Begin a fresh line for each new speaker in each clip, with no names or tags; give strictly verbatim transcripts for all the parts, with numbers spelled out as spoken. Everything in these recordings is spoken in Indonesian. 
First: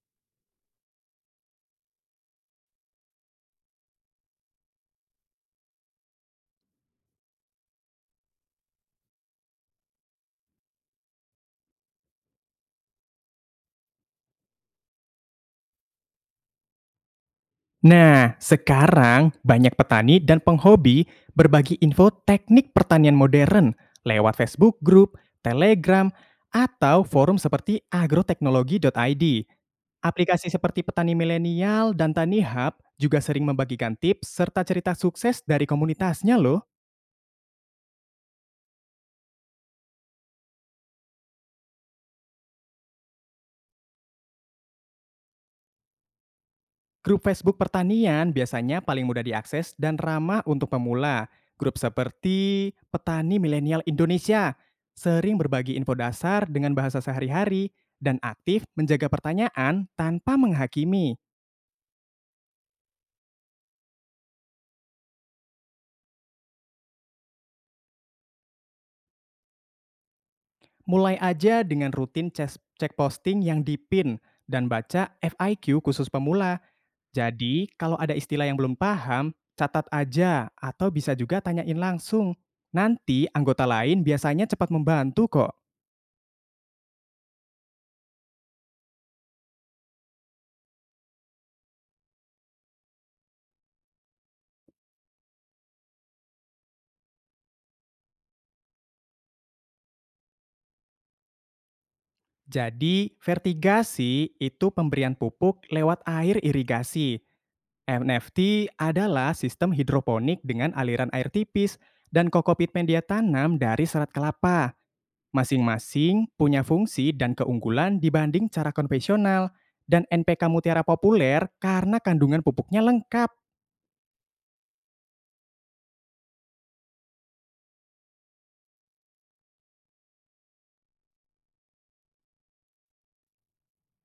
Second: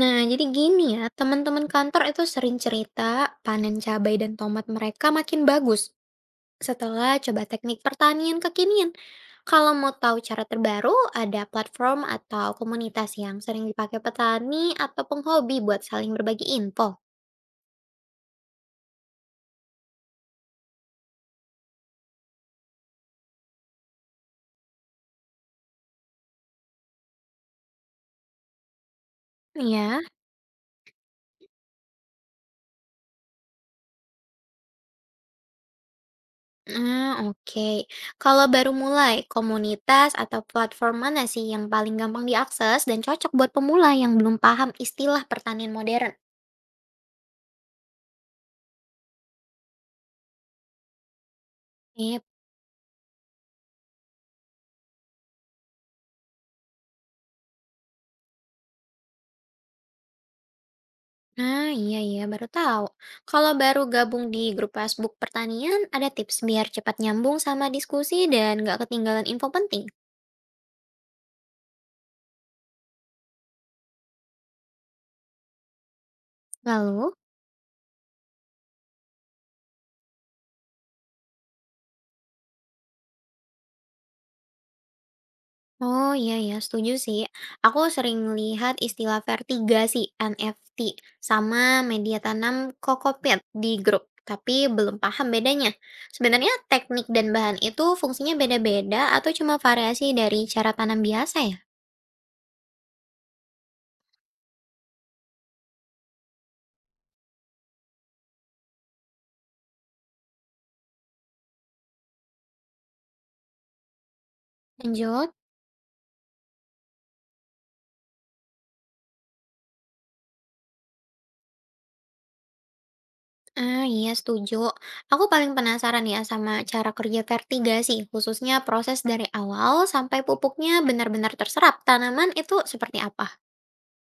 Nah, jadi gini ya, teman-teman kantor itu sering cerita panen cabai dan tomat mereka makin bagus setelah coba teknik pertanian kekinian. Kalau mau tahu cara terbaru, ada platform atau komunitas yang sering dipakai petani atau penghobi buat saling berbagi info.
Nah, sekarang banyak petani dan penghobi berbagi info teknik pertanian modern lewat Facebook Group, Telegram, atau forum seperti agroteknologi.id.
Ya,
Aplikasi seperti Petani Milenial dan Tani Hub juga sering membagikan tips serta cerita sukses dari komunitasnya loh.
nah, oke. Kalau baru mulai, komunitas atau platform mana sih yang paling gampang diakses dan cocok buat pemula yang belum paham istilah pertanian modern?
Grup Facebook pertanian biasanya paling mudah diakses dan ramah untuk pemula. Grup
Eh,
seperti Petani Milenial Indonesia sering berbagi info dasar dengan bahasa sehari-hari dan aktif menjaga pertanyaan tanpa menghakimi.
Nah, iya iya baru tahu. Kalau baru gabung di grup Facebook pertanian, ada tips biar cepat nyambung sama diskusi dan nggak ketinggalan info penting.
Mulai aja dengan rutin ces- cek posting yang dipin dan baca F I Q khusus pemula.
Lalu,
Jadi, kalau ada istilah yang belum paham, catat aja atau bisa juga tanyain langsung. Nanti anggota lain biasanya cepat membantu kok.
oh iya ya, setuju sih. Aku sering lihat istilah vertigasi N F T sama media tanam kokopet di grup, tapi belum paham bedanya. Sebenarnya teknik dan bahan itu fungsinya beda-beda atau cuma variasi dari cara tanam biasa ya?
Jadi, vertigasi itu pemberian pupuk lewat air irigasi. N F T adalah sistem hidroponik dengan aliran air tipis dan kokopit media tanam dari serat kelapa.
Lanjut.
Masing-masing punya fungsi dan keunggulan dibanding cara konvensional dan N P K mutiara populer karena kandungan pupuknya lengkap.
Ah, iya setuju. Aku paling penasaran ya sama cara kerja vertigasi, khususnya proses dari awal sampai pupuknya benar-benar terserap tanaman itu seperti apa.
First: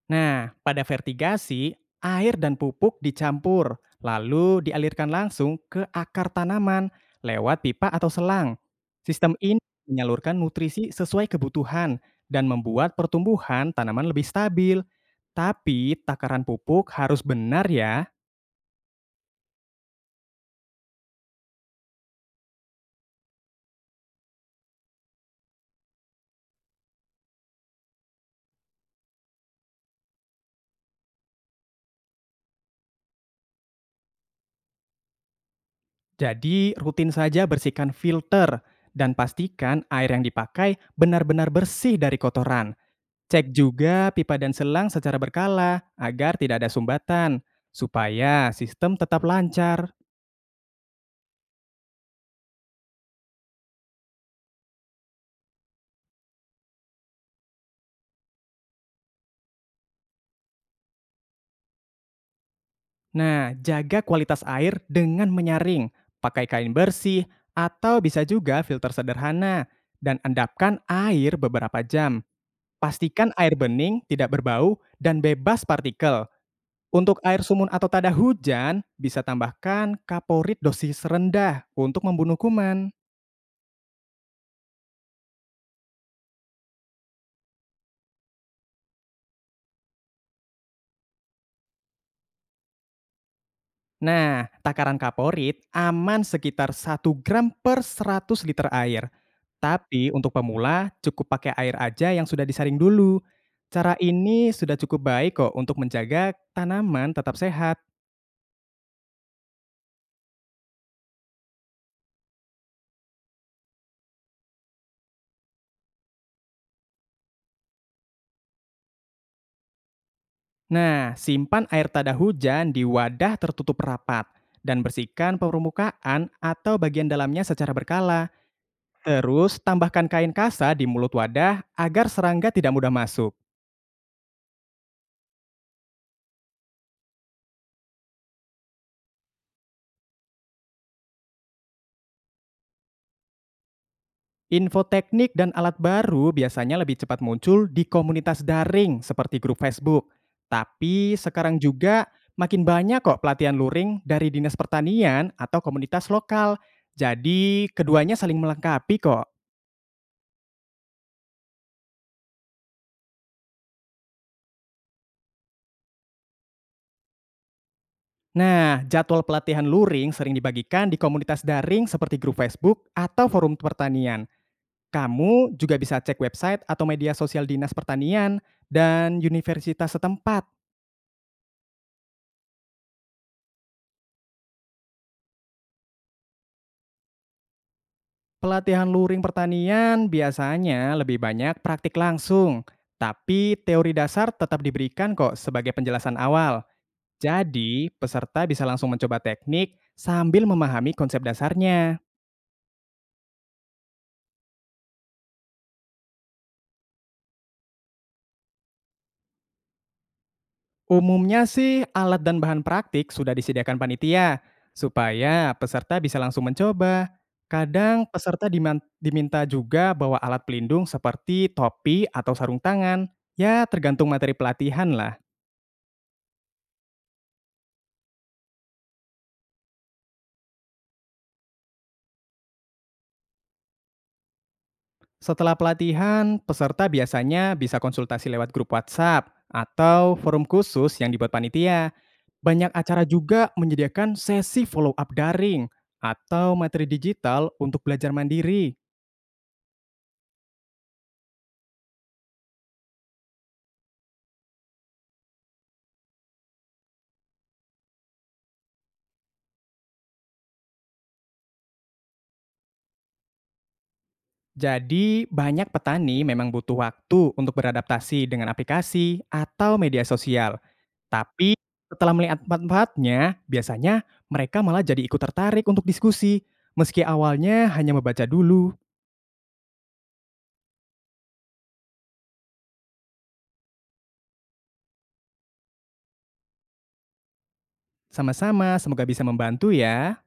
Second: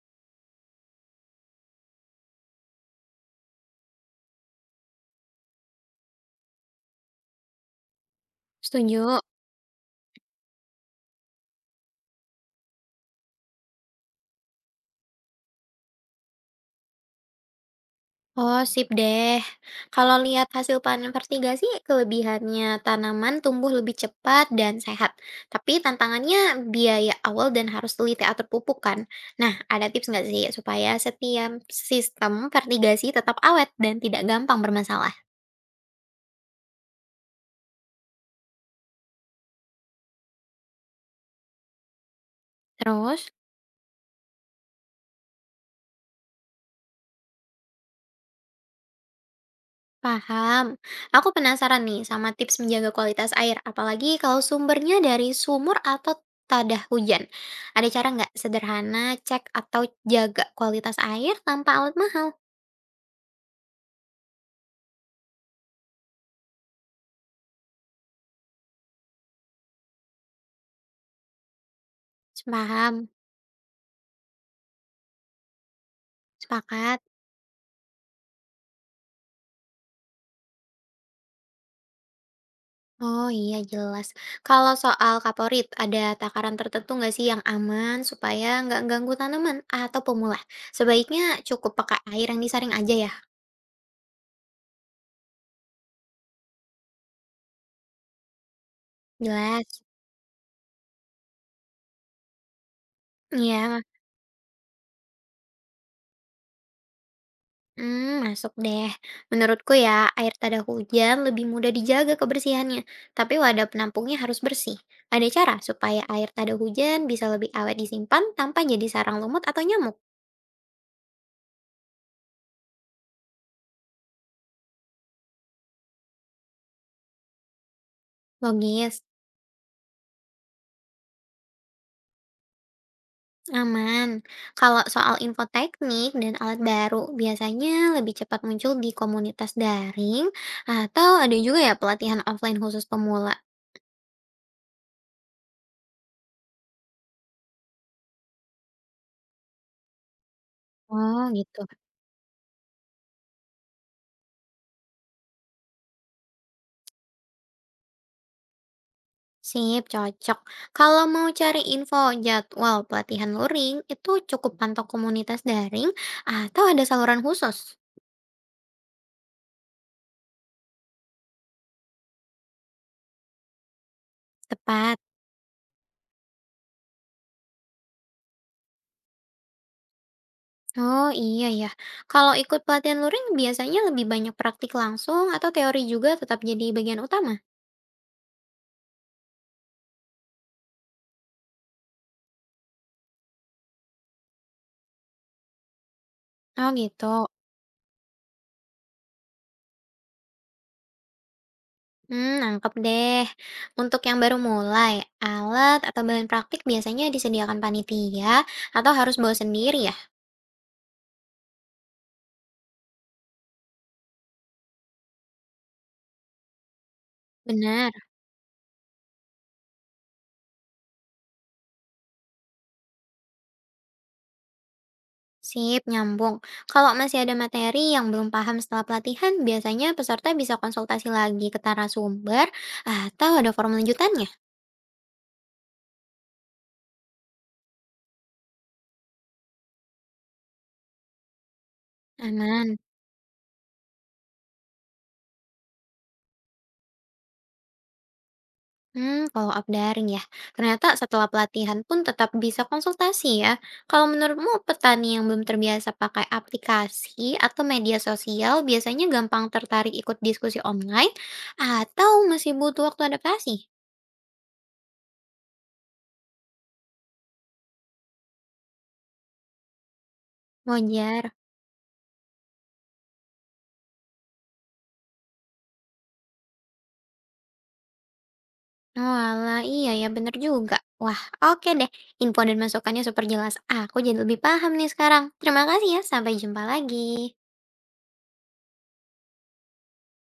Nah, pada vertigasi, air dan pupuk dicampur, lalu dialirkan langsung ke akar tanaman lewat pipa atau selang.
Setuju.
Sistem ini menyalurkan nutrisi sesuai kebutuhan dan membuat pertumbuhan tanaman lebih stabil. Tapi takaran pupuk harus benar ya.
Oh, sip deh. Kalau lihat hasil panen vertigasi, kelebihannya tanaman tumbuh lebih cepat dan sehat. Tapi tantangannya biaya awal dan harus teliti atur pupuk kan. Nah, ada tips nggak sih supaya setiap sistem vertigasi tetap awet dan tidak gampang bermasalah?
Jadi rutin saja bersihkan filter dan pastikan air yang dipakai benar-benar bersih dari kotoran.
Terus?
Cek juga pipa dan selang secara berkala agar tidak ada sumbatan, supaya sistem tetap lancar.
Paham. Aku penasaran nih sama tips menjaga kualitas air, apalagi kalau sumbernya dari sumur atau tadah hujan. Ada cara nggak sederhana cek atau jaga kualitas air tanpa alat mahal?
Nah, jaga kualitas air dengan menyaring, pakai kain bersih, atau bisa juga filter sederhana, dan endapkan air beberapa jam.
Paham.
Pastikan air bening, tidak berbau, dan bebas partikel.
Sepakat.
Untuk air sumun atau tada hujan, bisa tambahkan kaporit dosis rendah untuk membunuh kuman.
Oh iya jelas. Kalau soal kaporit, ada takaran tertentu nggak sih yang aman supaya nggak ganggu tanaman atau pemula? Sebaiknya cukup pakai air yang disaring aja ya.
Nah, takaran kaporit aman sekitar satu gram per seratus liter air.
Jelas.
Tapi untuk pemula, cukup pakai air aja yang sudah disaring dulu.
Iya,
Cara ini sudah cukup baik kok untuk menjaga tanaman tetap sehat.
hmm, masuk deh. Menurutku ya, air tada hujan lebih mudah dijaga kebersihannya, tapi wadah penampungnya harus bersih. Ada cara supaya air tada hujan bisa lebih awet disimpan tanpa jadi sarang lumut atau nyamuk.
Nah, simpan air tada hujan di wadah tertutup rapat dan bersihkan permukaan atau bagian dalamnya secara berkala.
Logis,
Terus tambahkan kain kasa di mulut wadah agar serangga tidak mudah masuk.
aman. Kalau soal info teknik dan alat baru, biasanya lebih cepat muncul di komunitas daring atau ada juga ya pelatihan offline khusus pemula.
Info teknik dan alat baru biasanya lebih cepat muncul di komunitas daring seperti grup Facebook. Tapi
Oh,
sekarang
gitu.
juga makin banyak kok pelatihan luring dari Dinas Pertanian atau komunitas lokal. Jadi keduanya saling melengkapi kok.
Sip, cocok. Kalau mau cari info jadwal pelatihan luring, itu cukup pantau komunitas daring atau ada saluran khusus?
Nah, jadwal pelatihan luring sering dibagikan di komunitas daring seperti grup Facebook atau forum pertanian.
Tepat.
Kamu juga bisa cek website atau media sosial Dinas Pertanian dan universitas setempat.
Oh iya ya. Kalau ikut pelatihan luring biasanya lebih banyak praktik langsung atau teori juga tetap jadi bagian utama?
Pelatihan luring pertanian biasanya lebih banyak praktik langsung, tapi teori dasar tetap diberikan kok sebagai penjelasan awal.
Oh gitu.
Jadi, peserta bisa langsung mencoba teknik sambil memahami konsep dasarnya.
Hmm, nangkep deh. Untuk yang baru mulai, alat atau bahan praktik biasanya disediakan panitia atau harus bawa sendiri ya?
Umumnya sih, alat dan bahan praktik sudah disediakan panitia, supaya peserta bisa langsung mencoba.
Benar.
Kadang peserta diman- diminta juga bawa alat pelindung seperti topi atau sarung tangan. Ya, tergantung materi pelatihan lah.
Sip, nyambung. Kalau masih ada materi yang belum paham setelah pelatihan, biasanya peserta bisa konsultasi lagi ke narasumber atau ada forum lanjutannya.
Setelah pelatihan, peserta biasanya bisa konsultasi lewat grup WhatsApp atau forum khusus yang dibuat panitia. Banyak
Aman.
acara juga menyediakan sesi follow up daring atau materi digital untuk belajar mandiri.
Hmm, kalau up daring ya. Ternyata setelah pelatihan pun tetap bisa konsultasi ya. Kalau menurutmu petani yang belum terbiasa pakai aplikasi atau media sosial biasanya gampang tertarik ikut diskusi online atau masih butuh waktu adaptasi?
Jadi, banyak petani memang butuh waktu untuk beradaptasi dengan aplikasi atau media sosial.
Wajar.
Tapi, setelah melihat manfaatnya, biasanya mereka malah jadi ikut tertarik untuk diskusi, meski awalnya hanya membaca dulu.
Oalah, iya ya bener juga. Wah, oke deh. Info dan masukannya super jelas. Aku jadi lebih paham nih sekarang. Terima kasih ya, sampai jumpa lagi.
Sama-sama, semoga bisa membantu ya.